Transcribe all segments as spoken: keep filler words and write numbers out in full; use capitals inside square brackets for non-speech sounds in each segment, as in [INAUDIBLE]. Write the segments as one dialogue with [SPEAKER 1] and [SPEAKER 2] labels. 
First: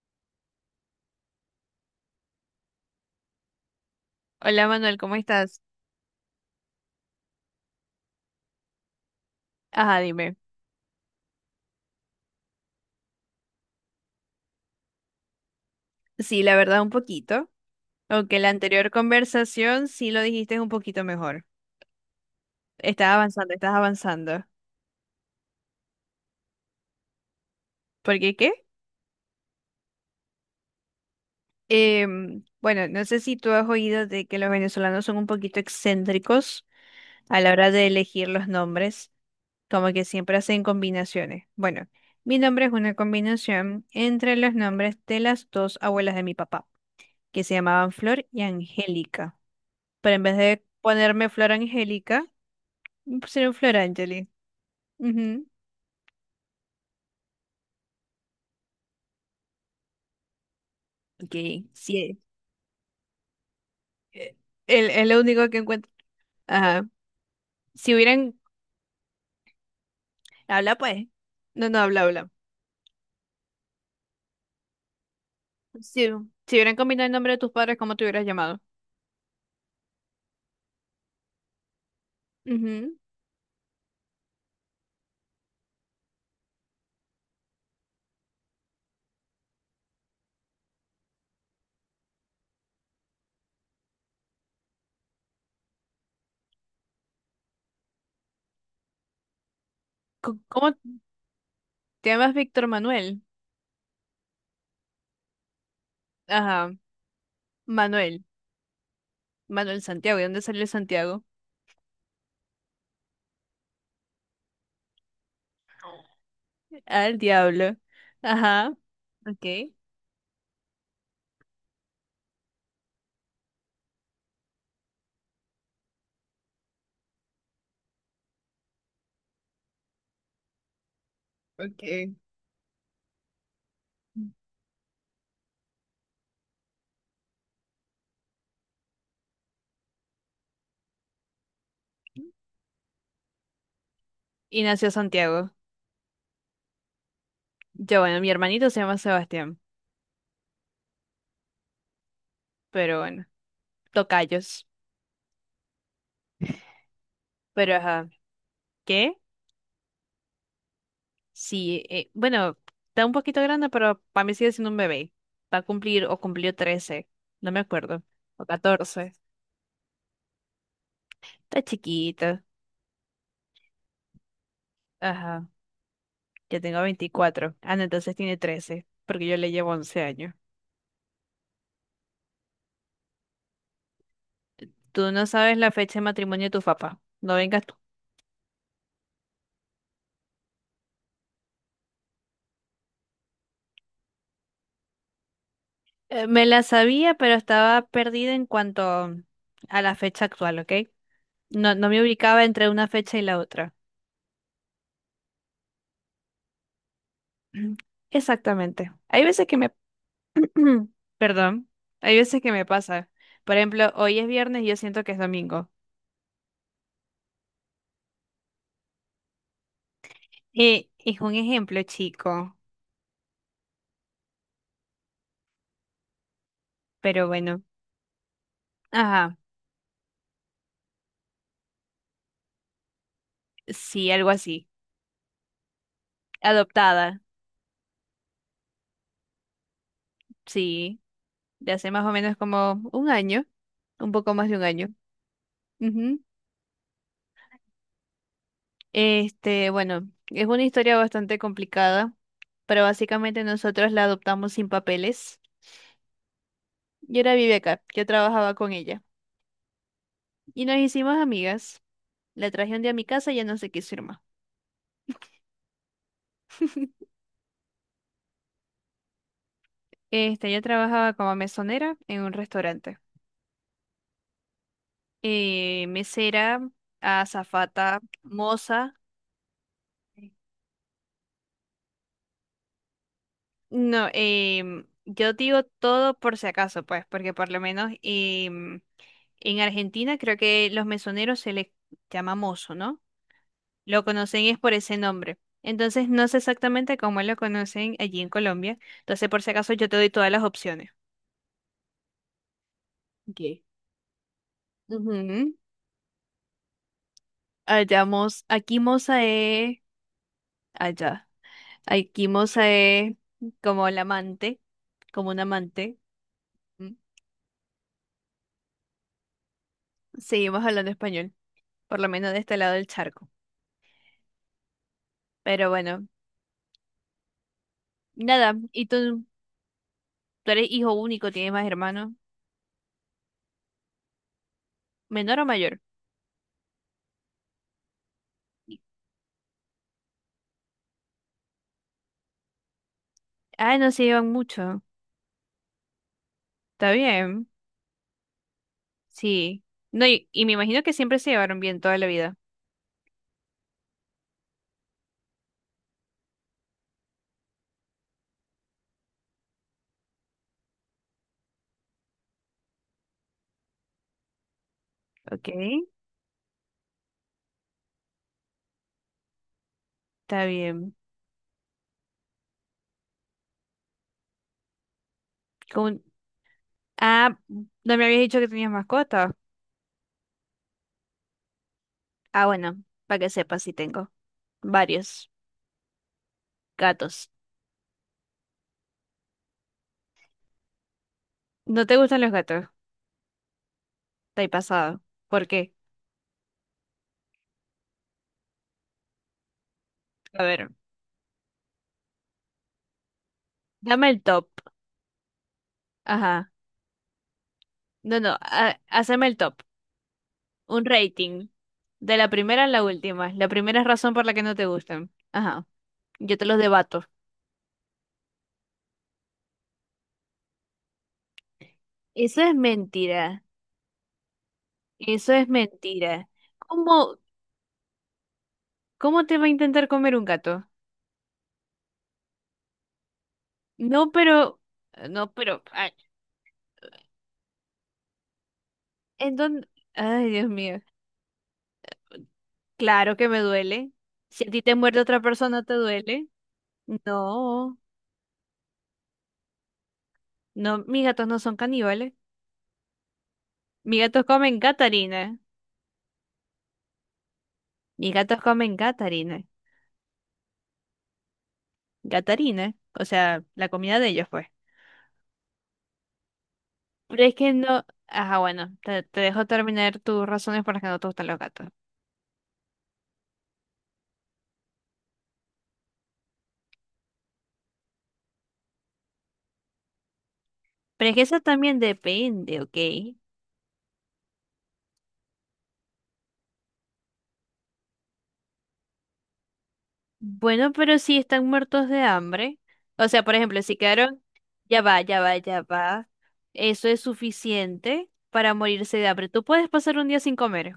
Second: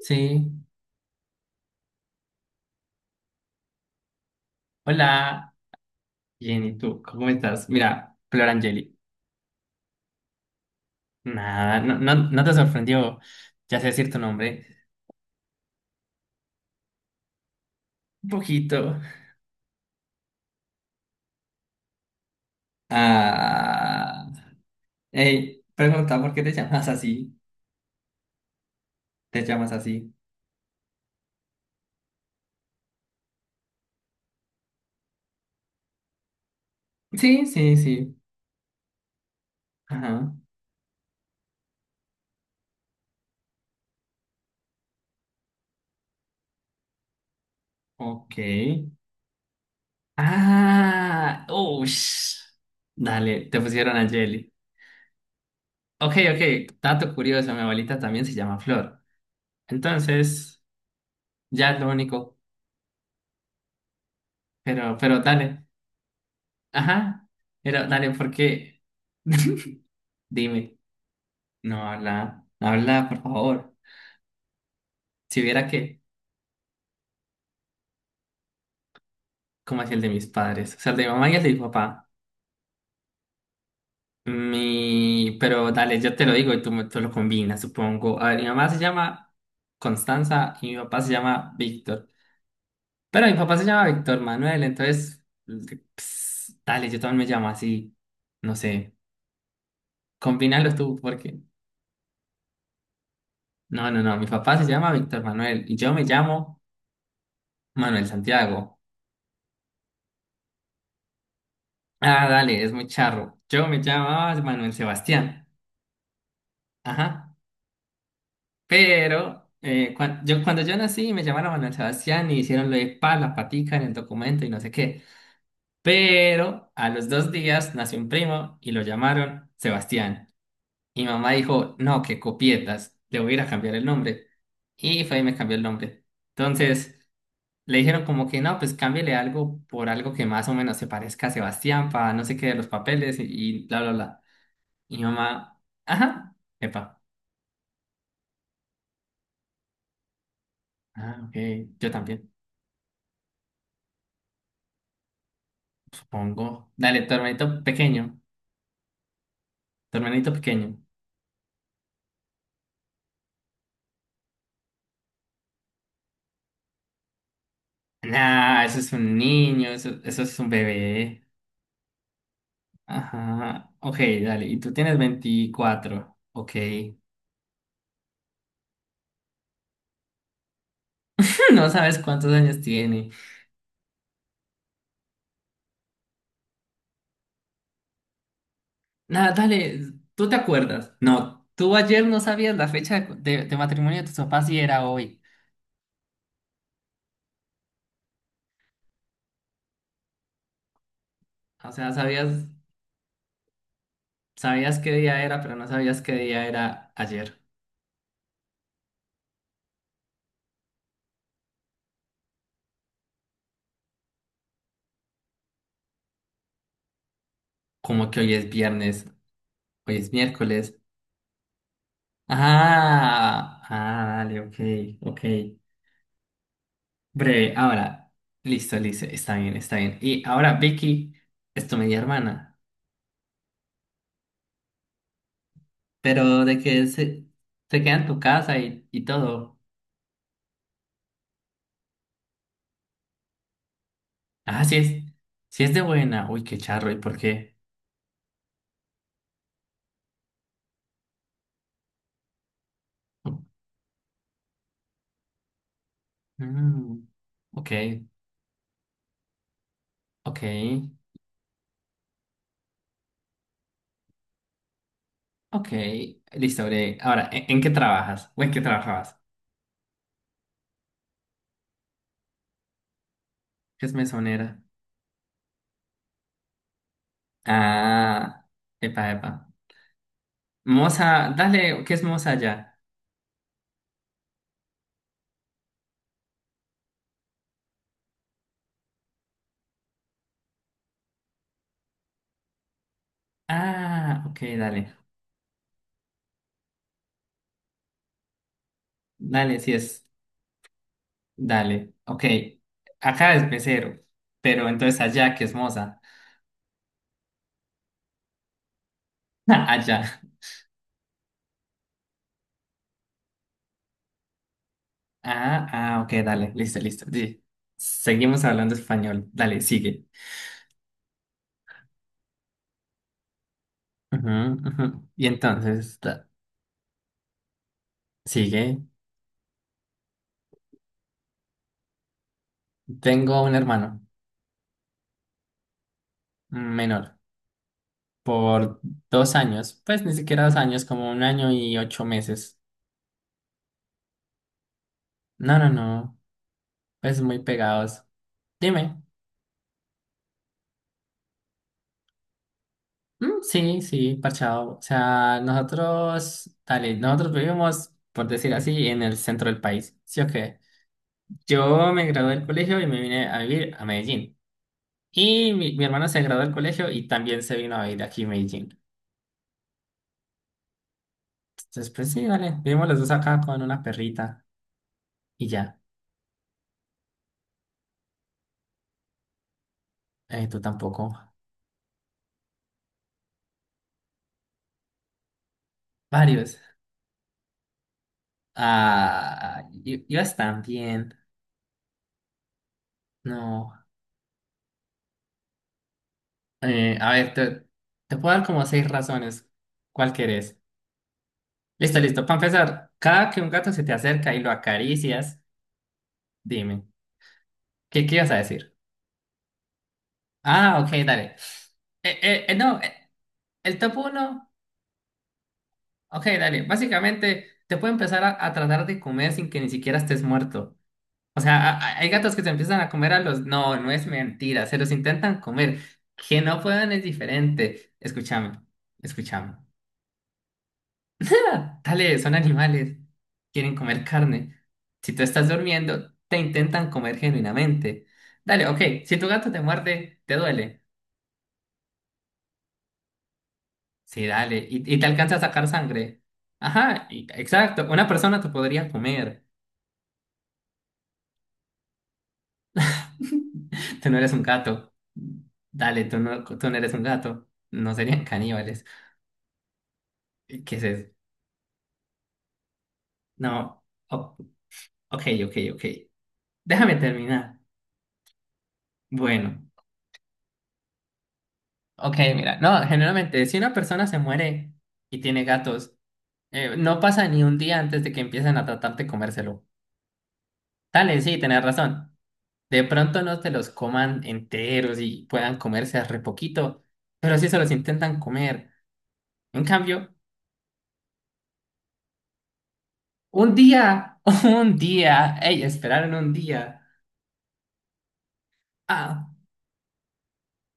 [SPEAKER 1] Sí,
[SPEAKER 2] Hola Manuel, ¿cómo
[SPEAKER 1] hola,
[SPEAKER 2] estás?
[SPEAKER 1] bien, ¿y tú? ¿Cómo estás? Mira, Flor Angeli.
[SPEAKER 2] Ajá, dime.
[SPEAKER 1] Nada, no, no, no te sorprendió, ya sé decir tu nombre.
[SPEAKER 2] Sí, la verdad un poquito,
[SPEAKER 1] Un
[SPEAKER 2] aunque la anterior
[SPEAKER 1] poquito.
[SPEAKER 2] conversación sí lo dijiste un poquito mejor. Estás avanzando, estás
[SPEAKER 1] Ah,
[SPEAKER 2] avanzando.
[SPEAKER 1] hey, pregunta, ¿por qué te llamas así?
[SPEAKER 2] ¿Por qué qué?
[SPEAKER 1] ¿Te llamas así?
[SPEAKER 2] Em, bueno, no sé si tú has oído de que los venezolanos son un poquito excéntricos a
[SPEAKER 1] Sí,
[SPEAKER 2] la hora
[SPEAKER 1] sí,
[SPEAKER 2] de
[SPEAKER 1] sí.
[SPEAKER 2] elegir los nombres, como que
[SPEAKER 1] Ajá,
[SPEAKER 2] siempre hacen combinaciones. Bueno, mi nombre es una combinación entre los nombres de las dos abuelas de mi papá, que se llamaban Flor y
[SPEAKER 1] ok.
[SPEAKER 2] Angélica. Pero en vez de ponerme
[SPEAKER 1] Ah,
[SPEAKER 2] Flor Angélica,
[SPEAKER 1] ush. Dale,
[SPEAKER 2] sería un
[SPEAKER 1] te
[SPEAKER 2] Flor
[SPEAKER 1] pusieron
[SPEAKER 2] Angeli.
[SPEAKER 1] Angeli.
[SPEAKER 2] Ujú.
[SPEAKER 1] Ok, ok, dato curioso, mi abuelita también se llama Flor. Entonces,
[SPEAKER 2] Ok,
[SPEAKER 1] ya es lo
[SPEAKER 2] sí.
[SPEAKER 1] único,
[SPEAKER 2] Eh, él
[SPEAKER 1] pero,
[SPEAKER 2] es
[SPEAKER 1] pero
[SPEAKER 2] lo único que
[SPEAKER 1] dale.
[SPEAKER 2] encuentro. Ajá.
[SPEAKER 1] Ajá. Pero
[SPEAKER 2] Si
[SPEAKER 1] dale, ¿por
[SPEAKER 2] hubieran.
[SPEAKER 1] qué? [LAUGHS]
[SPEAKER 2] Habla,
[SPEAKER 1] Dime.
[SPEAKER 2] pues. No, no,
[SPEAKER 1] No,
[SPEAKER 2] habla, habla.
[SPEAKER 1] habla, no habla, por favor. Si viera que,
[SPEAKER 2] Si, si hubieran combinado el nombre de tus padres, ¿cómo te hubieras llamado?
[SPEAKER 1] como hacía el de mis padres, o sea, el de mi mamá y el de mi papá.
[SPEAKER 2] Ujú.
[SPEAKER 1] Mi, pero dale, yo te lo digo y tú, me- tú lo combinas, supongo. A ver, mi mamá se llama Constanza y mi papá se llama Víctor. Pero mi papá se llama Víctor Manuel, entonces, ps, dale, yo también me llamo así. No sé,
[SPEAKER 2] Co- ¿Cómo
[SPEAKER 1] combínalos tú, porque.
[SPEAKER 2] te llamas Víctor Manuel?
[SPEAKER 1] No, no, no, mi papá se llama Víctor Manuel y yo me llamo
[SPEAKER 2] Ajá.
[SPEAKER 1] Manuel
[SPEAKER 2] Manuel.
[SPEAKER 1] Santiago.
[SPEAKER 2] Manuel Santiago. ¿De dónde salió el Santiago?
[SPEAKER 1] Ah, dale, es muy charro. Yo me llamaba Manuel Sebastián.
[SPEAKER 2] Al
[SPEAKER 1] Ajá.
[SPEAKER 2] diablo. Ajá. Ok.
[SPEAKER 1] Pero eh, cuan- yo, cuando yo nací me llamaron Manuel Sebastián y hicieron lo de pa, la patica en el documento y no sé qué. Pero a los dos días nació un primo y lo llamaron Sebastián. Y mamá dijo, no,
[SPEAKER 2] Okay.
[SPEAKER 1] que copietas, le voy a ir a cambiar el nombre. Y fue y me cambió el nombre. Entonces le dijeron como que no, pues cámbiale algo por algo que más o menos se parezca a Sebastián para no sé qué de los papeles y, y bla, bla, bla.
[SPEAKER 2] Y nació
[SPEAKER 1] Y mi
[SPEAKER 2] Santiago.
[SPEAKER 1] mamá, ajá, epa,
[SPEAKER 2] Yo, bueno, mi hermanito se llama Sebastián.
[SPEAKER 1] ah, ok, yo también,
[SPEAKER 2] Pero bueno, tocayos.
[SPEAKER 1] supongo. Dale, tu hermanito
[SPEAKER 2] Pero ajá.
[SPEAKER 1] pequeño,
[SPEAKER 2] ¿Qué?
[SPEAKER 1] tu hermanito pequeño.
[SPEAKER 2] Sí, eh, bueno, está un poquito grande, pero para mí sigue siendo un bebé. Va a cumplir o cumplió trece, no me acuerdo, o
[SPEAKER 1] Nah, eso es
[SPEAKER 2] catorce.
[SPEAKER 1] un niño, eso, eso es un bebé.
[SPEAKER 2] Está chiquito.
[SPEAKER 1] Ajá, ok, dale, y tú tienes
[SPEAKER 2] Ajá,
[SPEAKER 1] veinticuatro. Ok.
[SPEAKER 2] yo tengo veinticuatro. Ah, no, entonces tiene trece, porque yo le llevo once años.
[SPEAKER 1] [LAUGHS] No sabes cuántos años tiene.
[SPEAKER 2] Tú no sabes la fecha de matrimonio de tu papá. No vengas tú.
[SPEAKER 1] Nada dale, ¿tú te acuerdas? No, tú ayer no sabías la fecha de, de- de matrimonio de tus papás y era hoy.
[SPEAKER 2] Eh, me la sabía, pero estaba perdida en cuanto a la fecha actual, ¿ok?
[SPEAKER 1] O
[SPEAKER 2] No, no
[SPEAKER 1] sea,
[SPEAKER 2] me ubicaba
[SPEAKER 1] sabías,
[SPEAKER 2] entre una fecha y la otra.
[SPEAKER 1] sabías qué día era, pero no sabías qué día era ayer.
[SPEAKER 2] [CLEARS THROAT] Exactamente. Hay veces que me [CLEARS THROAT] perdón, hay veces que me pasa. Por ejemplo, hoy es viernes y yo siento que es domingo.
[SPEAKER 1] Como que hoy es viernes. Hoy es miércoles.
[SPEAKER 2] Eh, es un ejemplo chico,
[SPEAKER 1] Ah, ah, dale, ok, ok.
[SPEAKER 2] pero
[SPEAKER 1] Breve,
[SPEAKER 2] bueno.
[SPEAKER 1] ahora. Listo, listo, está
[SPEAKER 2] Ajá,
[SPEAKER 1] bien, está bien. Y ahora, Vicky, es tu media hermana,
[SPEAKER 2] sí, algo así.
[SPEAKER 1] pero de que
[SPEAKER 2] Adoptada,
[SPEAKER 1] se, se queda en tu casa y, y todo.
[SPEAKER 2] sí, de hace más o menos como un año, un poco más de un
[SPEAKER 1] Ah, sí
[SPEAKER 2] año.
[SPEAKER 1] es, sí es de
[SPEAKER 2] Ujú.
[SPEAKER 1] buena. Uy, qué charro, ¿y por qué?
[SPEAKER 2] Este, bueno, es una historia bastante complicada, pero básicamente nosotros la adoptamos sin papeles.
[SPEAKER 1] Mm,
[SPEAKER 2] Yo ahora vive
[SPEAKER 1] ok,
[SPEAKER 2] acá, yo trabajaba con ella
[SPEAKER 1] ok,
[SPEAKER 2] y nos hicimos amigas. La traje un día a mi casa y ya no se quiso ir más.
[SPEAKER 1] ok. Listo, breve. Ahora, ¿en, en qué trabajas? ¿O en qué trabajabas?
[SPEAKER 2] Este, yo trabajaba como mesonera en un restaurante.
[SPEAKER 1] ¿Qué es mesonera?
[SPEAKER 2] Eh, mesera, azafata,
[SPEAKER 1] Ah,
[SPEAKER 2] moza.
[SPEAKER 1] epa, epa. Moza, dale, ¿qué es moza ya?
[SPEAKER 2] No, em, yo digo todo por si acaso, pues, porque por lo menos em, en Argentina creo que los mesoneros se les llama mozo, ¿no? Lo
[SPEAKER 1] Ah, ok,
[SPEAKER 2] conocen es por
[SPEAKER 1] dale.
[SPEAKER 2] ese nombre. Entonces no sé exactamente cómo lo conocen allí en Colombia. Entonces, por si
[SPEAKER 1] Dale, sí
[SPEAKER 2] acaso, yo te
[SPEAKER 1] es.
[SPEAKER 2] doy todas las opciones.
[SPEAKER 1] Dale, ok. Acá
[SPEAKER 2] Ok.
[SPEAKER 1] es mesero, pero entonces allá, ¿qué es
[SPEAKER 2] Ujú.
[SPEAKER 1] moza?
[SPEAKER 2] Allá, mos- aquí moza
[SPEAKER 1] [LAUGHS]
[SPEAKER 2] es
[SPEAKER 1] Allá.
[SPEAKER 2] allá. Aikimos eh, como el amante, como un
[SPEAKER 1] Ah,
[SPEAKER 2] amante.
[SPEAKER 1] ah, ok, dale, listo,
[SPEAKER 2] ¿M?
[SPEAKER 1] listo. Sí. Seguimos hablando español. Dale, sigue.
[SPEAKER 2] Seguimos hablando español, por lo menos de este lado del charco.
[SPEAKER 1] Ujú, ujú. Y
[SPEAKER 2] Pero
[SPEAKER 1] entonces,
[SPEAKER 2] bueno,
[SPEAKER 1] da-
[SPEAKER 2] nada.
[SPEAKER 1] sigue.
[SPEAKER 2] ¿Y tú, tú eres hijo único, tienes más hermanos?
[SPEAKER 1] Tengo un hermano
[SPEAKER 2] ¿Menor o mayor?
[SPEAKER 1] menor por dos años, pues ni siquiera dos años, como un año y ocho meses.
[SPEAKER 2] Ah, no se llevan mucho.
[SPEAKER 1] No, no, no,
[SPEAKER 2] Está
[SPEAKER 1] pues muy
[SPEAKER 2] bien.
[SPEAKER 1] pegados. Dime.
[SPEAKER 2] Sí. No, y, y me imagino que siempre se llevaron bien toda la vida.
[SPEAKER 1] Mm, sí, sí, parchado. O sea, nosotros, dale, nosotros vivimos, por decir así, en el centro del país. ¿Sí o qué? Yo me gradué del colegio y me vine a vivir a Medellín.
[SPEAKER 2] Ok.
[SPEAKER 1] Y mi, mi hermano se graduó del colegio y también se vino a vivir aquí a Medellín.
[SPEAKER 2] Está bien.
[SPEAKER 1] Entonces, pues sí, dale, vivimos los dos acá con una perrita y ya.
[SPEAKER 2] Con- Ah, no me habías dicho que tenías mascota.
[SPEAKER 1] Eh, tú tampoco.
[SPEAKER 2] Ah, bueno, para que sepas, sí tengo varios
[SPEAKER 1] Varios.
[SPEAKER 2] gatos.
[SPEAKER 1] Ah, y, y vas también.
[SPEAKER 2] ¿No te gustan los gatos?
[SPEAKER 1] No.
[SPEAKER 2] Estoy pasado. ¿Por qué?
[SPEAKER 1] Eh, a ver, te, te puedo dar como seis razones. ¿Cuál
[SPEAKER 2] A
[SPEAKER 1] querés?
[SPEAKER 2] ver,
[SPEAKER 1] Listo, listo. Para empezar, cada que un gato se te
[SPEAKER 2] dame el
[SPEAKER 1] acerca y
[SPEAKER 2] top.
[SPEAKER 1] lo acaricias,
[SPEAKER 2] Ajá.
[SPEAKER 1] dime, ¿qué, qué
[SPEAKER 2] No,
[SPEAKER 1] ibas a
[SPEAKER 2] no,
[SPEAKER 1] decir?
[SPEAKER 2] ha- haceme el top.
[SPEAKER 1] Ah,
[SPEAKER 2] Un
[SPEAKER 1] ok, dale.
[SPEAKER 2] rating. De
[SPEAKER 1] Eh,
[SPEAKER 2] la
[SPEAKER 1] eh, eh,
[SPEAKER 2] primera a
[SPEAKER 1] no,
[SPEAKER 2] la
[SPEAKER 1] eh,
[SPEAKER 2] última. La
[SPEAKER 1] el
[SPEAKER 2] primera es
[SPEAKER 1] top
[SPEAKER 2] razón por la que
[SPEAKER 1] uno,
[SPEAKER 2] no te gustan. Ajá.
[SPEAKER 1] ok,
[SPEAKER 2] Yo te los
[SPEAKER 1] dale.
[SPEAKER 2] debato.
[SPEAKER 1] Básicamente, te puede empezar a, a tratar de comer sin que ni siquiera estés muerto. O sea, a- a- hay gatos
[SPEAKER 2] Eso
[SPEAKER 1] que se
[SPEAKER 2] es
[SPEAKER 1] empiezan a comer a los.
[SPEAKER 2] mentira.
[SPEAKER 1] No, no es mentira, se los
[SPEAKER 2] Eso
[SPEAKER 1] intentan
[SPEAKER 2] es
[SPEAKER 1] comer.
[SPEAKER 2] mentira.
[SPEAKER 1] Que no puedan es
[SPEAKER 2] ¿Cómo,
[SPEAKER 1] diferente. Escúchame,
[SPEAKER 2] cómo te va a
[SPEAKER 1] escúchame.
[SPEAKER 2] intentar comer un gato?
[SPEAKER 1] [LAUGHS] Dale, son animales. Quieren comer
[SPEAKER 2] No, pero...
[SPEAKER 1] carne. Si tú
[SPEAKER 2] No,
[SPEAKER 1] estás
[SPEAKER 2] pero... Ay,
[SPEAKER 1] durmiendo, te intentan comer genuinamente. Dale, ok. Si tu
[SPEAKER 2] ¿en
[SPEAKER 1] gato te
[SPEAKER 2] dónde?
[SPEAKER 1] muerde,
[SPEAKER 2] Ay,
[SPEAKER 1] te
[SPEAKER 2] Dios mío.
[SPEAKER 1] duele.
[SPEAKER 2] Claro que me duele.
[SPEAKER 1] Sí,
[SPEAKER 2] Si a ti
[SPEAKER 1] dale.
[SPEAKER 2] te
[SPEAKER 1] Y, y
[SPEAKER 2] muerde
[SPEAKER 1] te
[SPEAKER 2] otra
[SPEAKER 1] alcanza a
[SPEAKER 2] persona,
[SPEAKER 1] sacar
[SPEAKER 2] ¿te
[SPEAKER 1] sangre.
[SPEAKER 2] duele?
[SPEAKER 1] Ajá, y-
[SPEAKER 2] No.
[SPEAKER 1] exacto. Una persona te podría comer.
[SPEAKER 2] No, mis gatos no son caníbales.
[SPEAKER 1] [LAUGHS]
[SPEAKER 2] Mis
[SPEAKER 1] Tú no
[SPEAKER 2] gatos
[SPEAKER 1] eres un
[SPEAKER 2] comen
[SPEAKER 1] gato.
[SPEAKER 2] gatarina.
[SPEAKER 1] Dale, tú no, tú no eres un gato. No
[SPEAKER 2] Mis
[SPEAKER 1] serían
[SPEAKER 2] gatos comen
[SPEAKER 1] caníbales.
[SPEAKER 2] gatarina.
[SPEAKER 1] ¿Qué es eso?
[SPEAKER 2] Gatarina. O sea, la
[SPEAKER 1] No.
[SPEAKER 2] comida de ellos,
[SPEAKER 1] O-
[SPEAKER 2] pues.
[SPEAKER 1] ok, ok, ok. Déjame
[SPEAKER 2] Pero es que
[SPEAKER 1] terminar.
[SPEAKER 2] no. Ajá, bueno, te, te dejo
[SPEAKER 1] Bueno.
[SPEAKER 2] terminar tus razones por las que no te gustan los gatos.
[SPEAKER 1] Ok, mira, no, generalmente si una persona se muere y tiene gatos, eh, no pasa ni un día antes de que empiecen a tratar de comérselo.
[SPEAKER 2] Pero es
[SPEAKER 1] Dale,
[SPEAKER 2] que
[SPEAKER 1] sí,
[SPEAKER 2] eso
[SPEAKER 1] tenés
[SPEAKER 2] también
[SPEAKER 1] razón.
[SPEAKER 2] depende, ¿ok?
[SPEAKER 1] De pronto no te los coman enteros y puedan comerse re poquito, pero sí se los intentan comer. En cambio,
[SPEAKER 2] Bueno, pero si están muertos de hambre. O sea, por
[SPEAKER 1] un
[SPEAKER 2] ejemplo, si
[SPEAKER 1] día,
[SPEAKER 2] quedaron.
[SPEAKER 1] [LAUGHS] un
[SPEAKER 2] Ya va, ya va,
[SPEAKER 1] día, ey,
[SPEAKER 2] ya va.
[SPEAKER 1] esperaron un día.
[SPEAKER 2] Eso es suficiente para morirse de
[SPEAKER 1] Ah,
[SPEAKER 2] hambre. Tú puedes pasar un día sin comer.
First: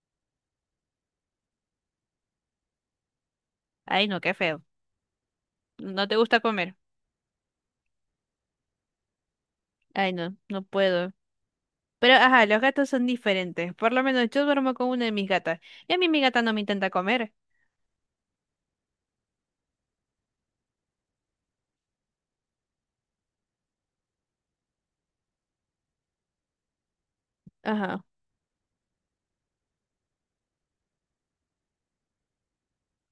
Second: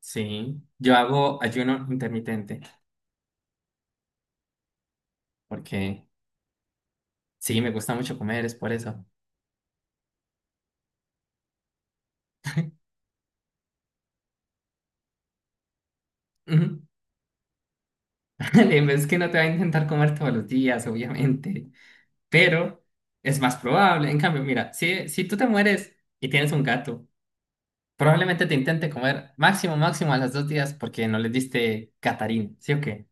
[SPEAKER 1] sí, yo hago ayuno intermitente
[SPEAKER 2] Ay, no, qué feo.
[SPEAKER 1] porque
[SPEAKER 2] No te gusta comer.
[SPEAKER 1] sí, me gusta mucho comer, es por eso.
[SPEAKER 2] Ay, no, no puedo. Pero, ajá, los gatos son diferentes. Por lo menos yo duermo con una de mis gatas. Y a mí mi gata no me
[SPEAKER 1] Ujú.
[SPEAKER 2] intenta comer.
[SPEAKER 1] [LAUGHS] Es que no te va a intentar comer todos los días, obviamente, pero es más probable. En cambio, mira, si, si tú te mueres y tienes un gato,
[SPEAKER 2] Ajá.
[SPEAKER 1] probablemente te intente comer máximo, máximo a las dos días porque no le diste catarín, ¿sí o qué?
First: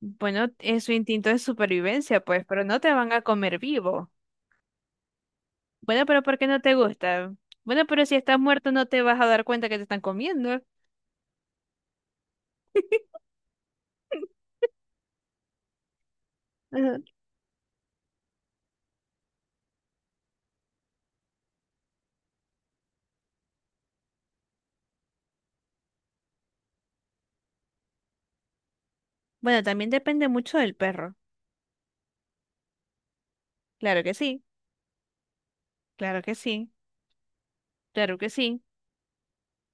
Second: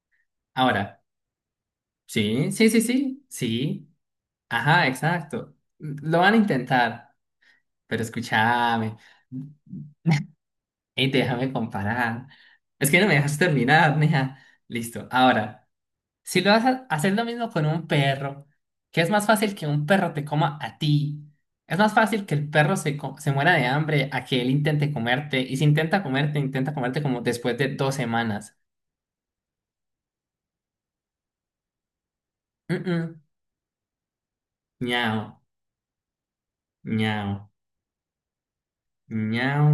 [SPEAKER 2] Bueno, es su
[SPEAKER 1] Ahora,
[SPEAKER 2] instinto de supervivencia, pues,
[SPEAKER 1] sí,
[SPEAKER 2] pero
[SPEAKER 1] sí, sí,
[SPEAKER 2] no te van a
[SPEAKER 1] sí,
[SPEAKER 2] comer
[SPEAKER 1] sí,
[SPEAKER 2] vivo.
[SPEAKER 1] ajá, exacto.
[SPEAKER 2] Bueno,
[SPEAKER 1] Lo
[SPEAKER 2] pero
[SPEAKER 1] van a
[SPEAKER 2] ¿por qué no te
[SPEAKER 1] intentar,
[SPEAKER 2] gusta? Bueno,
[SPEAKER 1] pero
[SPEAKER 2] pero si estás muerto no
[SPEAKER 1] escúchame
[SPEAKER 2] te vas a dar cuenta que te están comiendo.
[SPEAKER 1] y déjame comparar. Es que no me dejas terminar, mija. Listo, ahora. Si lo vas a
[SPEAKER 2] Ajá.
[SPEAKER 1] hacer lo mismo con un perro, que es más fácil que un perro te coma a ti, es más fácil que el perro se, co- se muera de hambre a que él intente comerte, y si intenta comerte, intenta comerte como después de dos semanas.
[SPEAKER 2] Bueno, también depende mucho del perro.
[SPEAKER 1] Mm-mm.
[SPEAKER 2] Claro que sí,
[SPEAKER 1] Ñao,
[SPEAKER 2] claro que sí,
[SPEAKER 1] ñao,
[SPEAKER 2] claro que sí.
[SPEAKER 1] ñao.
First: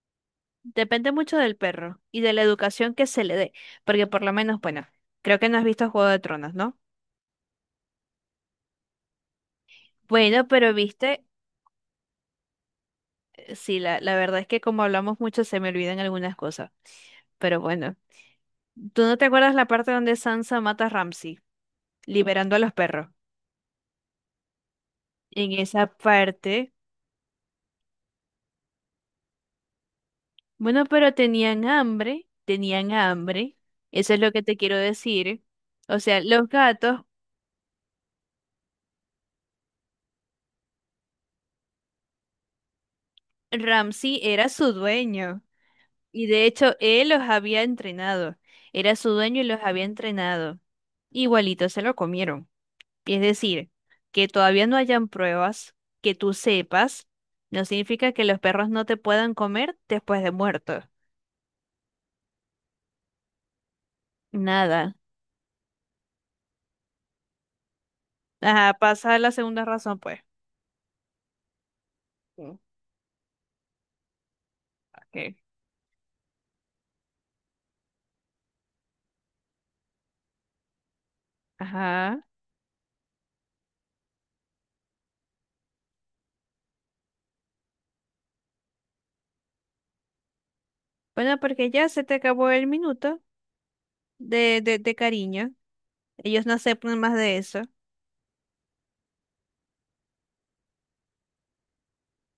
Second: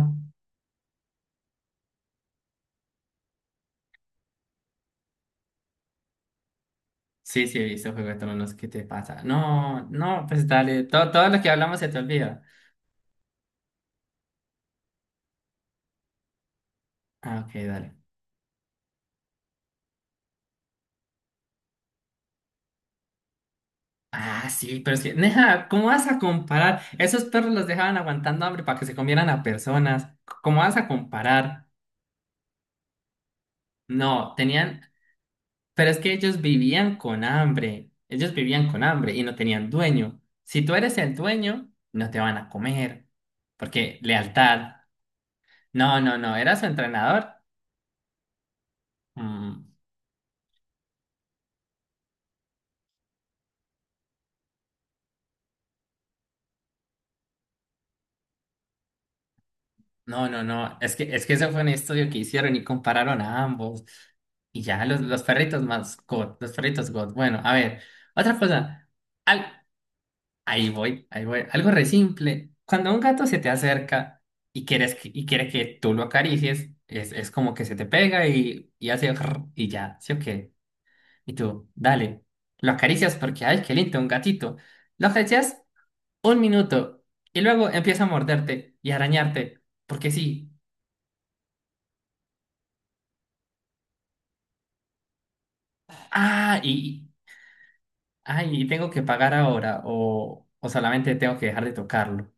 [SPEAKER 2] Depende mucho del perro y de la educación que se le dé. Porque por lo menos, bueno, creo que no has visto Juego de Tronos, ¿no?
[SPEAKER 1] Sí, sí, he visto Juego de Tronos, ¿qué te pasa? No, no, pues
[SPEAKER 2] Bueno, pero
[SPEAKER 1] dale, todo,
[SPEAKER 2] viste
[SPEAKER 1] todo lo que hablamos se te olvida.
[SPEAKER 2] sí, la, la verdad es que como hablamos mucho se me olvidan algunas cosas.
[SPEAKER 1] Ah, ok,
[SPEAKER 2] Pero
[SPEAKER 1] dale.
[SPEAKER 2] bueno, ¿tú no te acuerdas la parte donde Sansa mata a Ramsay, liberando a los perros?
[SPEAKER 1] Ah, sí, pero es que,
[SPEAKER 2] En
[SPEAKER 1] Neja, ¿cómo
[SPEAKER 2] esa
[SPEAKER 1] vas a
[SPEAKER 2] parte,
[SPEAKER 1] comparar? Esos perros los dejaban aguantando hambre para que se comieran a personas. C- ¿Cómo vas
[SPEAKER 2] bueno,
[SPEAKER 1] a
[SPEAKER 2] pero tenían
[SPEAKER 1] comparar?
[SPEAKER 2] hambre, tenían hambre, eso es lo
[SPEAKER 1] No,
[SPEAKER 2] que te quiero
[SPEAKER 1] tenían,
[SPEAKER 2] decir.
[SPEAKER 1] pero es
[SPEAKER 2] O
[SPEAKER 1] que
[SPEAKER 2] sea,
[SPEAKER 1] ellos
[SPEAKER 2] los
[SPEAKER 1] vivían
[SPEAKER 2] gatos,
[SPEAKER 1] con hambre. Ellos vivían con hambre y no tenían dueño. Si tú eres el dueño, no te van a comer. Porque
[SPEAKER 2] Ramsay era su
[SPEAKER 1] lealtad.
[SPEAKER 2] dueño
[SPEAKER 1] No, no,
[SPEAKER 2] y
[SPEAKER 1] no,
[SPEAKER 2] de
[SPEAKER 1] era su
[SPEAKER 2] hecho él los
[SPEAKER 1] entrenador.
[SPEAKER 2] había entrenado, era su dueño y los
[SPEAKER 1] Mm,
[SPEAKER 2] había entrenado. Igualito se lo comieron. Es decir, que todavía no hayan pruebas que tú sepas, no significa que los perros no te puedan comer después
[SPEAKER 1] no,
[SPEAKER 2] de
[SPEAKER 1] no, no,
[SPEAKER 2] muerto.
[SPEAKER 1] es que, es que eso fue un estudio que hicieron y compararon a ambos. Y ya,
[SPEAKER 2] Nada.
[SPEAKER 1] los, los perritos más God, los perritos God. Bueno, a ver, otra
[SPEAKER 2] Ajá,
[SPEAKER 1] cosa.
[SPEAKER 2] pasa a la
[SPEAKER 1] Al-
[SPEAKER 2] segunda razón, pues.
[SPEAKER 1] ahí voy, ahí voy. Algo re simple.
[SPEAKER 2] Mm,
[SPEAKER 1] Cuando un gato se te acerca y quieres que, y
[SPEAKER 2] ok.
[SPEAKER 1] quiere que tú lo acaricies, es, es como que se te pega y, y hace rrr y ya, ¿sí o qué? Y tú,
[SPEAKER 2] Ajá.
[SPEAKER 1] dale, lo acaricias porque, ay, qué lindo, un gatito. Lo acaricias un minuto y luego empieza a morderte y arañarte porque sí.
[SPEAKER 2] Bueno, porque ya se te acabó el minuto de, de, de cariño. Ellos no
[SPEAKER 1] Ah,
[SPEAKER 2] aceptan
[SPEAKER 1] y,
[SPEAKER 2] más de eso.
[SPEAKER 1] ah, y tengo que pagar ahora o, o solamente tengo que dejar de tocarlo.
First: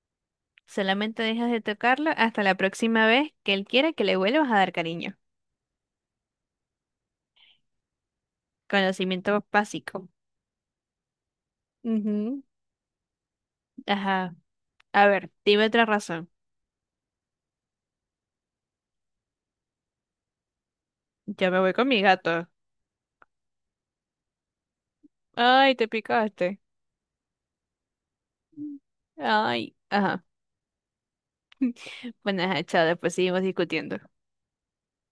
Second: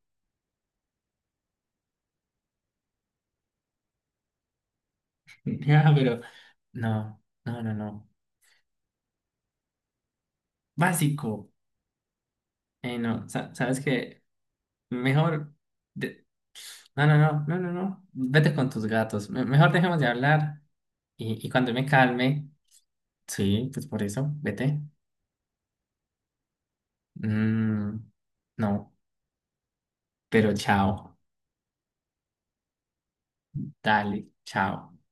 [SPEAKER 2] Solamente dejas de tocarlo hasta la próxima vez que él quiera que le vuelvas a dar cariño.
[SPEAKER 1] [LAUGHS] Ya, pero no, no, no, no.
[SPEAKER 2] Conocimiento básico.
[SPEAKER 1] Básico.
[SPEAKER 2] Ujú.
[SPEAKER 1] Eh, no, sa- sabes que
[SPEAKER 2] Ajá. A ver,
[SPEAKER 1] mejor.
[SPEAKER 2] dime otra
[SPEAKER 1] de-
[SPEAKER 2] razón.
[SPEAKER 1] No, no, no, no, no, no. Vete con tus gatos. Me- mejor dejemos de hablar y, y
[SPEAKER 2] Yo me voy
[SPEAKER 1] cuando me
[SPEAKER 2] con mi gato.
[SPEAKER 1] calme, sí, pues por eso, vete.
[SPEAKER 2] Ay, te picaste.
[SPEAKER 1] Mm, no,
[SPEAKER 2] Ay, ajá.
[SPEAKER 1] pero chao.
[SPEAKER 2] [LAUGHS] Bueno, ajá, chao, después seguimos discutiendo.
[SPEAKER 1] Dale, chao.